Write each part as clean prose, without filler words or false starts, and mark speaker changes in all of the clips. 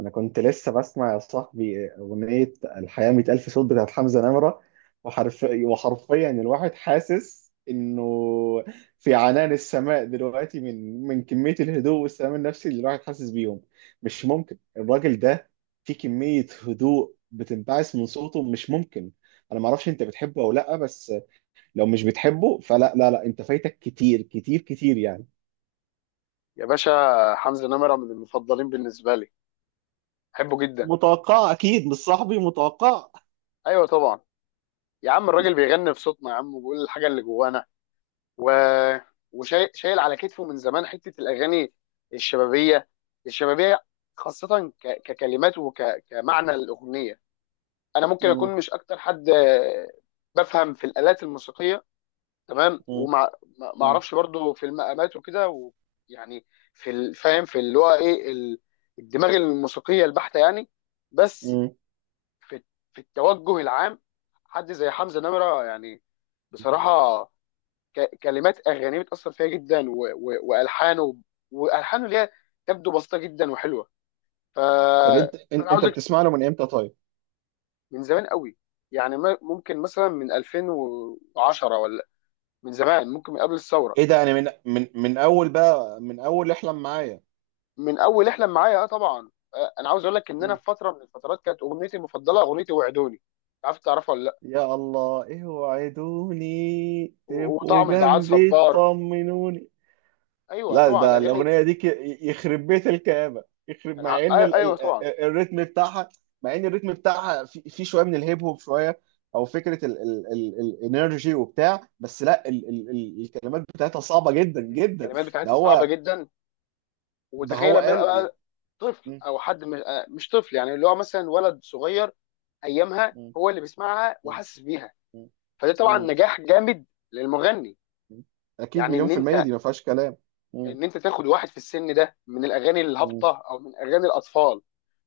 Speaker 1: انا كنت لسه بسمع يا صاحبي اغنيه الحياه 100 الف صوت بتاعت حمزه نمره. وحرفيا وحرفيا الواحد حاسس انه في عنان السماء دلوقتي، من كميه الهدوء والسلام النفسي اللي الواحد حاسس بيهم. مش ممكن الراجل ده، في كميه هدوء بتنبعث من صوته، مش ممكن. انا ما اعرفش انت بتحبه او لا، بس لو مش بتحبه فلا لا لا، انت فايتك كتير كتير كتير يعني.
Speaker 2: يا باشا حمزة نمرة من المفضلين بالنسبة لي. بحبه جدا.
Speaker 1: متوقع اكيد، مش صاحبي، متوقع.
Speaker 2: ايوه طبعا. يا عم الراجل بيغني في صوتنا يا عم، وبيقول الحاجة اللي جوانا و... وشايل على كتفه من زمان حتة الاغاني الشبابية. الشبابية، خاصة ككلمات وكمعنى الاغنية. انا ممكن
Speaker 1: مم.
Speaker 2: اكون مش اكتر حد بفهم في الالات الموسيقية، تمام،
Speaker 1: مم.
Speaker 2: وما ما ما
Speaker 1: مم.
Speaker 2: اعرفش برضو في المقامات وكده ويعني في الفاهم في اللي هو ايه الدماغ الموسيقية البحتة يعني. بس
Speaker 1: مم.
Speaker 2: في في التوجه العام، حد زي حمزة نمرة يعني، بصراحة، كلمات أغانيه بتأثر فيها جدا و وألحانه وألحانه ليها تبدو بسيطة جدا وحلوة. ف...
Speaker 1: طب انت
Speaker 2: فأنا
Speaker 1: انت
Speaker 2: عاوزك.
Speaker 1: بتسمع له من امتى طيب؟
Speaker 2: من زمان قوي يعني ممكن مثلا من 2010، ولا من زمان، ممكن من قبل الثورة،
Speaker 1: ايه ده، يعني من اول بقى، من اول احلم معايا.
Speaker 2: من أول احلم معايا. اه طبعا. أنا عاوز أقول لك إن أنا
Speaker 1: مم.
Speaker 2: في فترة من الفترات كانت أغنيتي المفضلة أغنيتي وعدوني. عارف تعرفها ولا لأ؟
Speaker 1: يا الله، ايه وعدوني تبقوا
Speaker 2: وطعم البعاد
Speaker 1: جنبي
Speaker 2: صبار.
Speaker 1: تطمنوني.
Speaker 2: أيوه
Speaker 1: لا
Speaker 2: طبعا
Speaker 1: ده
Speaker 2: الأغاني.
Speaker 1: الاغنيه دي ك-. يخرب بيت الكآبه، يخرب،
Speaker 2: أنا
Speaker 1: مع
Speaker 2: ع-
Speaker 1: ان
Speaker 2: آه، أيوه طبعا.
Speaker 1: الريتم بتاعها. مع ان الريتم بتاعها في، شويه من الهيب هوب شويه، او فكره ال ال ال الانرجي وبتاع. بس لا ال ال ال الكلمات بتاعتها صعبه جدا جدا.
Speaker 2: الكلمات
Speaker 1: ده
Speaker 2: بتاعتها صعبه
Speaker 1: هو
Speaker 2: جدا.
Speaker 1: ده
Speaker 2: وتخيل
Speaker 1: هو
Speaker 2: لما يبقى
Speaker 1: قال.
Speaker 2: بقى طفل
Speaker 1: مم.
Speaker 2: او حد مش طفل، يعني اللي هو مثلا ولد صغير ايامها هو اللي بيسمعها
Speaker 1: مم.
Speaker 2: وحاسس بيها.
Speaker 1: مم.
Speaker 2: فده طبعا
Speaker 1: مم.
Speaker 2: نجاح جامد للمغني.
Speaker 1: مم. اكيد
Speaker 2: يعني
Speaker 1: مليون
Speaker 2: ان
Speaker 1: في المية،
Speaker 2: انت
Speaker 1: دي ما فيهاش كلام. مم.
Speaker 2: ان انت تاخد واحد في السن ده من الاغاني
Speaker 1: مم.
Speaker 2: الهابطه او من اغاني الاطفال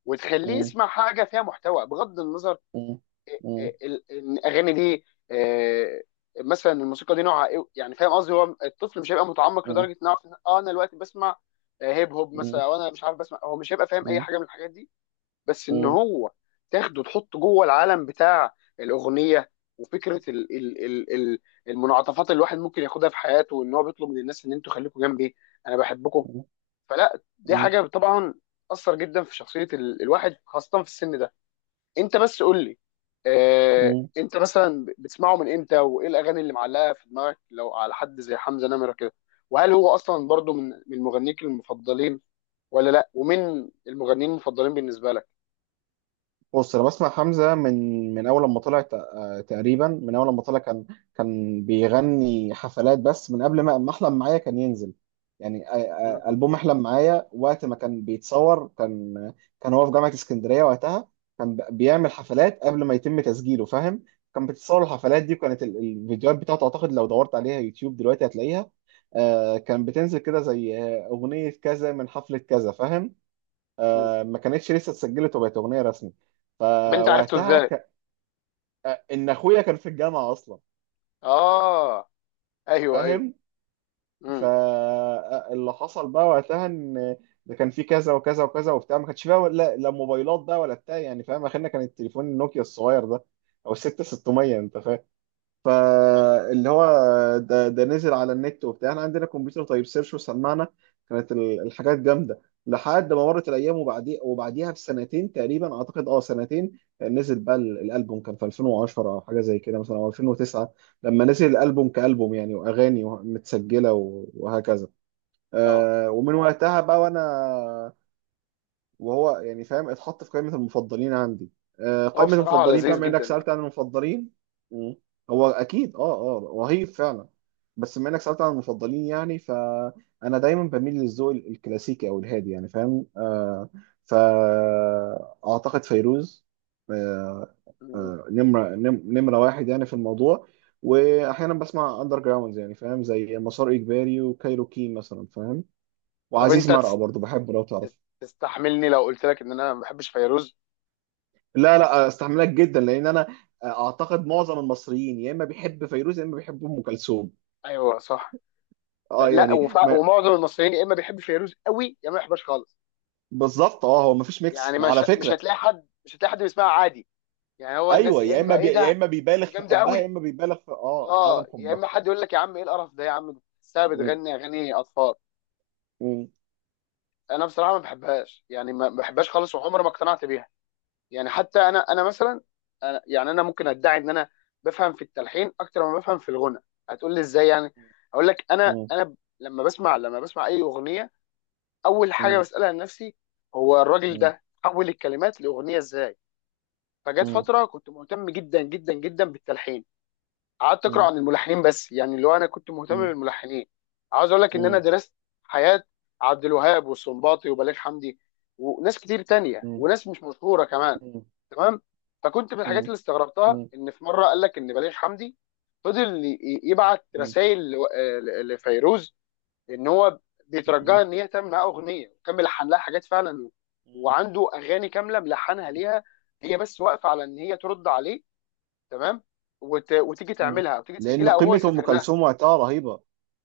Speaker 2: وتخليه
Speaker 1: مم.
Speaker 2: يسمع حاجه فيها محتوى، بغض النظر،
Speaker 1: مم. مم.
Speaker 2: الاغاني دي آه، مثلا الموسيقى دي نوعها ايه، يعني فاهم قصدي. هو الطفل مش هيبقى متعمق لدرجه انه يعرف إن اه انا دلوقتي بسمع هيب هوب
Speaker 1: مم.
Speaker 2: مثلا، او انا مش عارف بسمع. هو مش هيبقى فاهم اي
Speaker 1: مم.
Speaker 2: حاجه من الحاجات دي، بس ان
Speaker 1: مم.
Speaker 2: هو تاخده تحطه جوه العالم بتاع الاغنيه، وفكره ال ال ال ال المنعطفات اللي الواحد ممكن ياخدها في حياته، وان هو بيطلب من الناس ان انتوا خليكم جنبي، انا بحبكم. فلا، دي
Speaker 1: مم.
Speaker 2: حاجه طبعا اثر جدا في شخصيه الواحد خاصه في السن ده. انت بس قول لي،
Speaker 1: مم.
Speaker 2: انت مثلا بتسمعه من امتى، وايه الاغاني اللي معلقه في دماغك لو على حد زي حمزة نمرة كده، وهل هو اصلا برضو من مغنيك المفضلين ولا لا؟ ومين المغنيين المفضلين بالنسبه لك؟
Speaker 1: بص، انا بسمع حمزة من اول لما طلع، تقريبا من اول لما طلع، كان بيغني حفلات بس. من قبل ما احلم معايا كان ينزل، يعني
Speaker 2: مم.
Speaker 1: البوم احلم معايا وقت ما كان بيتصور، كان هو في جامعة اسكندرية وقتها. كان بيعمل حفلات قبل ما يتم تسجيله، فاهم. كان بيتصور الحفلات دي، وكانت الفيديوهات بتاعته، اعتقد لو دورت عليها يوتيوب دلوقتي هتلاقيها. كان بتنزل كده، زي اغنية كذا من حفلة كذا، فاهم،
Speaker 2: مم.
Speaker 1: ما كانتش لسه اتسجلت وبقت اغنيه رسمي.
Speaker 2: طب انت عرفته
Speaker 1: فوقتها
Speaker 2: ازاي؟
Speaker 1: ك... ان اخويا كان في الجامعه اصلا،
Speaker 2: اه. ايوه ايوه.
Speaker 1: فاهم.
Speaker 2: امم.
Speaker 1: فاللي حصل بقى وقتها ان ده كان في كذا وكذا وكذا وبتاع، ما كانش فيها ولا لا موبايلات بقى ولا بتاع، يعني فاهم، اخرنا كان التليفون النوكيا الصغير ده، او الست 600، انت فاهم.
Speaker 2: ايوه.
Speaker 1: فاللي هو ده نزل على النت وبتاع، احنا عندنا كمبيوتر، طيب سيرش وسمعنا، كانت الحاجات جامده. لحد ما مرت الايام، وبعدي وبعديها بسنتين تقريبا، اعتقد اه سنتين، نزل بقى الالبوم، كان في 2010 او حاجه زي كده مثلا، او 2009. لما نزل الالبوم كالبوم يعني، واغاني متسجله وهكذا.
Speaker 2: اه،
Speaker 1: آه، ومن وقتها بقى، وانا وهو يعني فاهم، اتحط في قائمة المفضلين عندي. آه،
Speaker 2: هو
Speaker 1: قائمة
Speaker 2: بصراحه
Speaker 1: المفضلين بقى،
Speaker 2: لذيذ
Speaker 1: بما انك
Speaker 2: جدا اه.
Speaker 1: سألت عن المفضلين. مم. هو اكيد، اه رهيب فعلا. بس بما انك سألت عن المفضلين، يعني فانا دايما بميل للذوق الكلاسيكي او الهادي، يعني فاهم آه. فاعتقد فيروز، آه،
Speaker 2: مم.
Speaker 1: آه، نمرة واحد يعني في الموضوع. واحيانا بسمع اندر جراوندز، يعني فاهم، زي مسار اجباري وكايروكي مثلا، فاهم.
Speaker 2: طب
Speaker 1: وعزيز
Speaker 2: انت
Speaker 1: مرقة برضو بحبه لو تعرف.
Speaker 2: تستحملني لو قلت لك ان انا ما بحبش فيروز؟
Speaker 1: لا لا، استحملك جدا، لان انا اعتقد معظم المصريين يا اما بيحب فيروز يا اما بيحب ام كلثوم.
Speaker 2: ايوه صح.
Speaker 1: اه،
Speaker 2: لا
Speaker 1: يعني
Speaker 2: وفع...
Speaker 1: ما.
Speaker 2: ومعظم المصريين يا اما بيحب فيروز قوي يا ما بيحبش خالص.
Speaker 1: بالظبط، اه هو ما فيش ميكس
Speaker 2: يعني مش
Speaker 1: على
Speaker 2: مش
Speaker 1: فكره.
Speaker 2: هتلاقي حد، مش هتلاقي حد بيسمعها عادي، يعني هو الناس
Speaker 1: ايوه،
Speaker 2: يا
Speaker 1: يا
Speaker 2: اما
Speaker 1: اما
Speaker 2: ايه
Speaker 1: يا
Speaker 2: ده.
Speaker 1: اما بيبالغ
Speaker 2: دي
Speaker 1: في
Speaker 2: جامده
Speaker 1: حبها، يا
Speaker 2: قوي.
Speaker 1: اما بيبالغ في في
Speaker 2: اه،
Speaker 1: عدم
Speaker 2: يا
Speaker 1: حبها.
Speaker 2: اما حد يقول لك يا عم ايه القرف ده يا عم، دي بتحسها
Speaker 1: م-
Speaker 2: بتغني اغاني اطفال.
Speaker 1: م-
Speaker 2: انا بصراحه ما بحبهاش، يعني ما بحبهاش خالص وعمري ما اقتنعت بيها. يعني حتى انا مثلا، أنا يعني انا ممكن ادعي ان انا بفهم في التلحين اكتر ما بفهم في الغنى. هتقول لي ازاي يعني؟ اقول لك انا
Speaker 1: م-
Speaker 2: انا لما بسمع اي اغنيه، اول حاجه
Speaker 1: م-
Speaker 2: بسالها لنفسي هو الراجل
Speaker 1: م-
Speaker 2: ده حول الكلمات لاغنيه ازاي. فجت
Speaker 1: م-
Speaker 2: فتره كنت مهتم جدا جدا جدا بالتلحين، قعدت اقرا
Speaker 1: م-
Speaker 2: عن الملحنين، بس يعني اللي هو انا كنت
Speaker 1: م-
Speaker 2: مهتم
Speaker 1: م-
Speaker 2: بالملحنين. عاوز اقول لك ان انا
Speaker 1: م-
Speaker 2: درست حياه عبد الوهاب والسنباطي وبليغ حمدي وناس كتير تانية، وناس مش مشهوره كمان. تمام. فكنت من الحاجات
Speaker 1: م-
Speaker 2: اللي استغربتها ان في مره قال لك ان بليغ حمدي فضل يبعت
Speaker 1: م-
Speaker 2: رسائل لفيروز ان هو بيترجاها ان هي تعمل معاه اغنيه، وكمل لحن لها حاجات فعلا،
Speaker 1: م-
Speaker 2: وعنده اغاني كامله ملحنها ليها، هي بس واقفه على ان هي ترد عليه. تمام. وتيجي
Speaker 1: م-
Speaker 2: تعملها او تيجي
Speaker 1: لان
Speaker 2: تسجلها او هو
Speaker 1: قيمه ام
Speaker 2: يسافر لها.
Speaker 1: كلثوم وقتها رهيبه.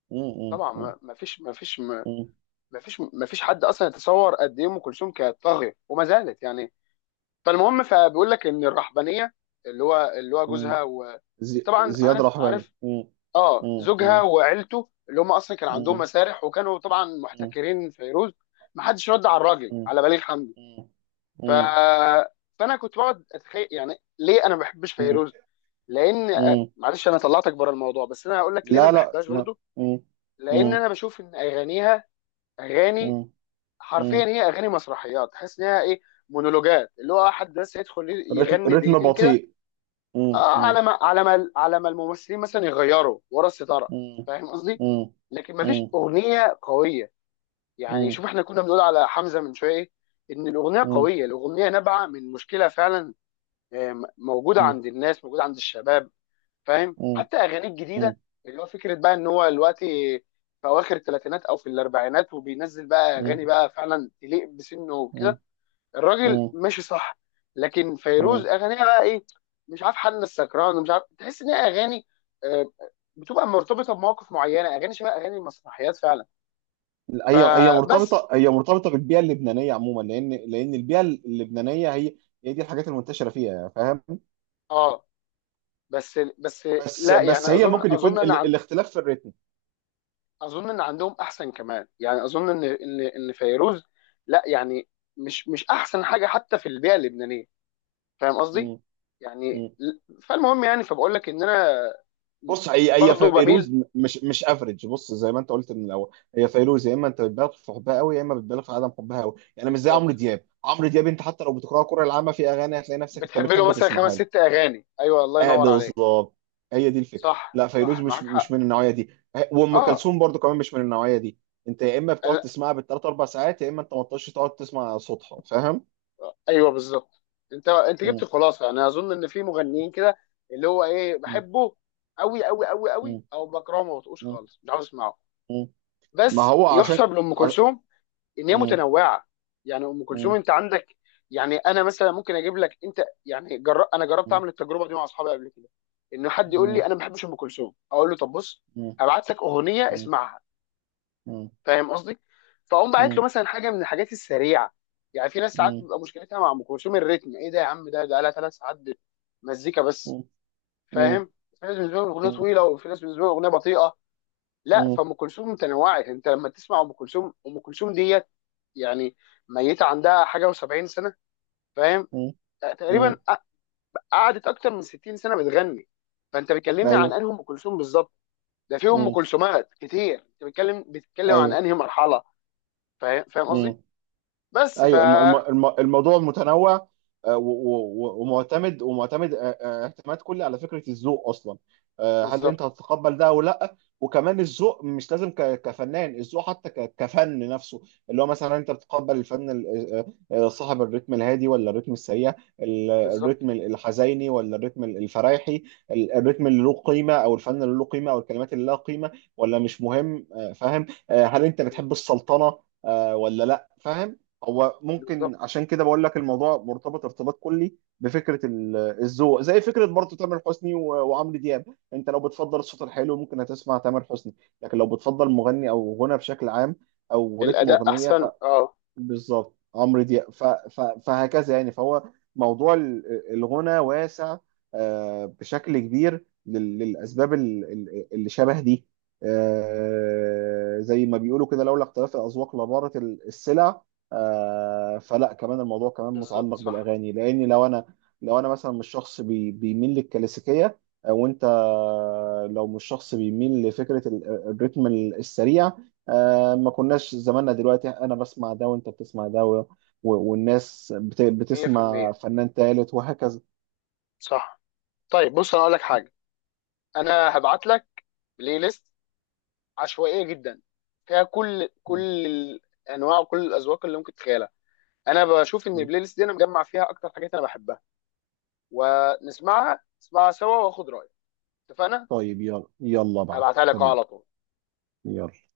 Speaker 1: م-
Speaker 2: طبعا
Speaker 1: م- م-
Speaker 2: ما فيش حد اصلا يتصور قد ايه ام كلثوم كانت طاغيه وما زالت يعني. فالمهم، فبيقول لك ان الرحبانيه، اللي هو
Speaker 1: م-
Speaker 2: جوزها طبعا
Speaker 1: زياد
Speaker 2: عارف
Speaker 1: رحباني.
Speaker 2: عارف،
Speaker 1: مم.
Speaker 2: اه
Speaker 1: مم.
Speaker 2: زوجها
Speaker 1: مم.
Speaker 2: وعيلته اللي هم اصلا كان عندهم
Speaker 1: مم.
Speaker 2: مسارح وكانوا طبعا
Speaker 1: مم.
Speaker 2: محتكرين فيروز، ما حدش رد على الراجل
Speaker 1: مم.
Speaker 2: على بليغ حمدي.
Speaker 1: مم.
Speaker 2: ف
Speaker 1: مم.
Speaker 2: فانا كنت بقعد اتخيل يعني ليه انا ما بحبش
Speaker 1: مم.
Speaker 2: فيروز. لان
Speaker 1: مم.
Speaker 2: معلش انا طلعتك بره الموضوع، بس انا هقول لك ليه انا
Speaker 1: لا
Speaker 2: ما
Speaker 1: لا
Speaker 2: بحبهاش
Speaker 1: لا.
Speaker 2: برضو.
Speaker 1: مم.
Speaker 2: لان
Speaker 1: مم.
Speaker 2: انا بشوف ان اغانيها اغاني،
Speaker 1: مم.
Speaker 2: حرفيا
Speaker 1: مم.
Speaker 2: هي اغاني مسرحيات. تحس انها ايه، مونولوجات اللي هو حد بس يدخل
Speaker 1: الريتم،
Speaker 2: يغني
Speaker 1: الريتم
Speaker 2: دقيقتين كده،
Speaker 1: بطيء. مم.
Speaker 2: اه، على
Speaker 1: مم.
Speaker 2: ما على ما الممثلين مثلا يغيروا ورا الستاره.
Speaker 1: مم.
Speaker 2: فاهم قصدي؟
Speaker 1: مم.
Speaker 2: لكن ما فيش
Speaker 1: مم.
Speaker 2: اغنيه قويه. يعني
Speaker 1: مم.
Speaker 2: شوف احنا كنا بنقول على حمزه من شويه إيه؟ ان الاغنيه
Speaker 1: مم.
Speaker 2: قويه، الاغنيه نابعه من مشكله فعلا، موجوده
Speaker 1: مم.
Speaker 2: عند الناس، موجوده عند الشباب، فاهم؟
Speaker 1: مم.
Speaker 2: حتى اغانيه الجديده،
Speaker 1: مم.
Speaker 2: اللي هو فكره بقى ان هو دلوقتي في اواخر الثلاثينات او في الاربعينات وبينزل بقى اغاني
Speaker 1: مم.
Speaker 2: بقى فعلا تليق بسنه وكده، الراجل
Speaker 1: مم.
Speaker 2: ماشي صح. لكن فيروز
Speaker 1: مم.
Speaker 2: اغانيها بقى ايه، مش عارف حل السكران ومش عارف، تحس ان هي اغاني آه، بتبقى مرتبطه بمواقف معينه، اغاني شبه اغاني المسرحيات فعلا.
Speaker 1: هي
Speaker 2: فبس
Speaker 1: هي مرتبطه بالبيئه اللبنانيه عموما، لان البيئه اللبنانيه، هي هي دي الحاجات المنتشره فيها، فاهم.
Speaker 2: اه، بس بس.
Speaker 1: بس
Speaker 2: لا يعني،
Speaker 1: هي
Speaker 2: اظن
Speaker 1: ممكن يكون
Speaker 2: اظن ان عن،
Speaker 1: الاختلاف في الريتم.
Speaker 2: اظن ان عندهم احسن كمان، يعني اظن ان فيروز، لا يعني، مش احسن حاجه حتى في البيئه اللبنانيه. فاهم قصدي؟
Speaker 1: مم.
Speaker 2: يعني
Speaker 1: مم.
Speaker 2: فالمهم يعني فبقول لك ان انا
Speaker 1: بص، هي
Speaker 2: برضه بميل.
Speaker 1: فيروز مش افريج، بص زي ما انت قلت من الاول. هي فيروز يا اما انت بتبالغ في حبها قوي يا اما بتبالغ في عدم حبها قوي، يعني مش زي
Speaker 2: بالظبط.
Speaker 1: عمرو دياب. عمرو دياب انت حتى لو بتقرا القرآن العامه في اغاني هتلاقي نفسك انت
Speaker 2: بتحب له
Speaker 1: بتحب
Speaker 2: مثلا خمس
Speaker 1: تسمعها
Speaker 2: ست
Speaker 1: له.
Speaker 2: اغاني، ايوه الله
Speaker 1: اه،
Speaker 2: ينور عليك.
Speaker 1: بالظبط. هي دي الفكره،
Speaker 2: صح
Speaker 1: لا فيروز
Speaker 2: صح
Speaker 1: مش
Speaker 2: معاك حق
Speaker 1: من النوعيه دي. آه، وام
Speaker 2: اه.
Speaker 1: كلثوم برضو كمان مش من النوعيه دي. انت يا اما بتقعد
Speaker 2: لا،
Speaker 1: تسمعها بالثلاث اربع ساعات يا اما انت ما تقعدش، تقعد تسمع صوتها، فاهم.
Speaker 2: ايوه بالظبط. انت جبت
Speaker 1: مم.
Speaker 2: الخلاصه. يعني انا اظن ان في مغنيين كده اللي هو ايه
Speaker 1: مم.
Speaker 2: بحبه قوي قوي قوي قوي،
Speaker 1: مم.
Speaker 2: او بكرهه ما بطقوش خالص، مش عاوز اسمعه.
Speaker 1: مم. ما
Speaker 2: بس
Speaker 1: هو عشان
Speaker 2: يحسب لام
Speaker 1: ع-.
Speaker 2: كلثوم ان هي
Speaker 1: مم.
Speaker 2: متنوعه. يعني ام كلثوم
Speaker 1: مم.
Speaker 2: انت عندك، يعني انا مثلا ممكن اجيب لك، انت يعني انا جربت
Speaker 1: مم.
Speaker 2: اعمل التجربه دي مع اصحابي قبل كده. ان حد يقول لي
Speaker 1: مم.
Speaker 2: انا ما بحبش ام كلثوم، اقول له طب بص،
Speaker 1: مم.
Speaker 2: هبعت لك اغنيه اسمعها.
Speaker 1: مم.
Speaker 2: فاهم قصدي. فاقوم
Speaker 1: مم.
Speaker 2: باعت له
Speaker 1: مم.
Speaker 2: مثلا حاجه من الحاجات السريعه. يعني في ناس ساعات
Speaker 1: مم.
Speaker 2: بتبقى مشكلتها مع ام كلثوم الريتم، ايه ده يا عم، ده لها 3 ساعات مزيكا بس،
Speaker 1: مم.
Speaker 2: فاهم. في ناس بالنسبه لهم الاغنيه
Speaker 1: مم.
Speaker 2: طويله، وفي ناس بالنسبه لهم الاغنيه بطيئه. لا،
Speaker 1: مم.
Speaker 2: فام كلثوم متنوعه. انت لما تسمع ام كلثوم، ام كلثوم ديت يعني، ميته عندها حاجه و70 سنه، فاهم،
Speaker 1: مم. مم.
Speaker 2: تقريبا. قعدت اكتر من 60 سنه بتغني. فانت بتكلمني عن
Speaker 1: ايوه.
Speaker 2: انهي ام كلثوم بالظبط؟ ده في ام
Speaker 1: مم.
Speaker 2: كلثومات كتير، انت بتتكلم عن
Speaker 1: ايوه.
Speaker 2: انهي مرحله، فاهم قصدي.
Speaker 1: مم.
Speaker 2: بس ف
Speaker 1: ايوه، الموضوع متنوع. آه، ومعتمد، آه، اعتماد كلي على فكره الذوق اصلا. آه، هل
Speaker 2: بالظبط.
Speaker 1: انت هتتقبل ده او لا. وكمان الذوق مش لازم كفنان، الذوق حتى كفن نفسه. اللي هو مثلا انت بتقبل الفن آه، صاحب الريتم الهادي، ولا الريتم السريع.
Speaker 2: بالظبط.
Speaker 1: الريتم الحزيني ولا الريتم الفرايحي. الريتم اللي له قيمه، او الفن اللي له قيمه، او الكلمات اللي لها قيمه. ولا مش مهم، آه، فاهم، آه، هل انت بتحب السلطنه، آه، ولا لا، فاهم. هو
Speaker 2: بالظبط
Speaker 1: ممكن عشان كده بقول لك الموضوع مرتبط ارتباط كلي بفكره الذوق، زي فكره برضه تامر حسني وعمرو دياب. انت لو بتفضل الصوت الحلو، ممكن هتسمع تامر حسني. لكن لو بتفضل مغني او غنى بشكل عام، او رتم
Speaker 2: الاداء
Speaker 1: اغنيه،
Speaker 2: احسن اه.
Speaker 1: بالظبط عمرو دياب، فهكذا يعني. فهو موضوع الغنى واسع، آه، بشكل كبير للأسباب اللي شبه دي. آه، زي ما بيقولوا كده، لولا اختلاف الأذواق لبارت السلع. آه، فلا كمان الموضوع كمان
Speaker 2: بالظبط
Speaker 1: متعلق
Speaker 2: صح.
Speaker 1: بالأغاني، لأن لو أنا مثلا مش شخص بيميل للكلاسيكية. آه، وأنت لو مش شخص بيميل لفكرة الريتم السريع، آه، ما كناش زماننا دلوقتي انا بسمع ده وانت بتسمع ده والناس بتسمع
Speaker 2: 100%
Speaker 1: فنان تالت وهكذا.
Speaker 2: صح. طيب بص انا اقول لك حاجه. انا هبعت لك بلاي ليست عشوائيه جدا، فيها كل الانواع وكل الاذواق اللي ممكن تتخيلها. انا بشوف ان البلاي ليست دي انا مجمع فيها اكتر حاجات انا بحبها، ونسمعها، نسمعها سوا واخد رايك. اتفقنا؟
Speaker 1: طيب، يلا يلا بعد.
Speaker 2: هبعتها لك أهو
Speaker 1: تمام.
Speaker 2: على طول.
Speaker 1: يلا.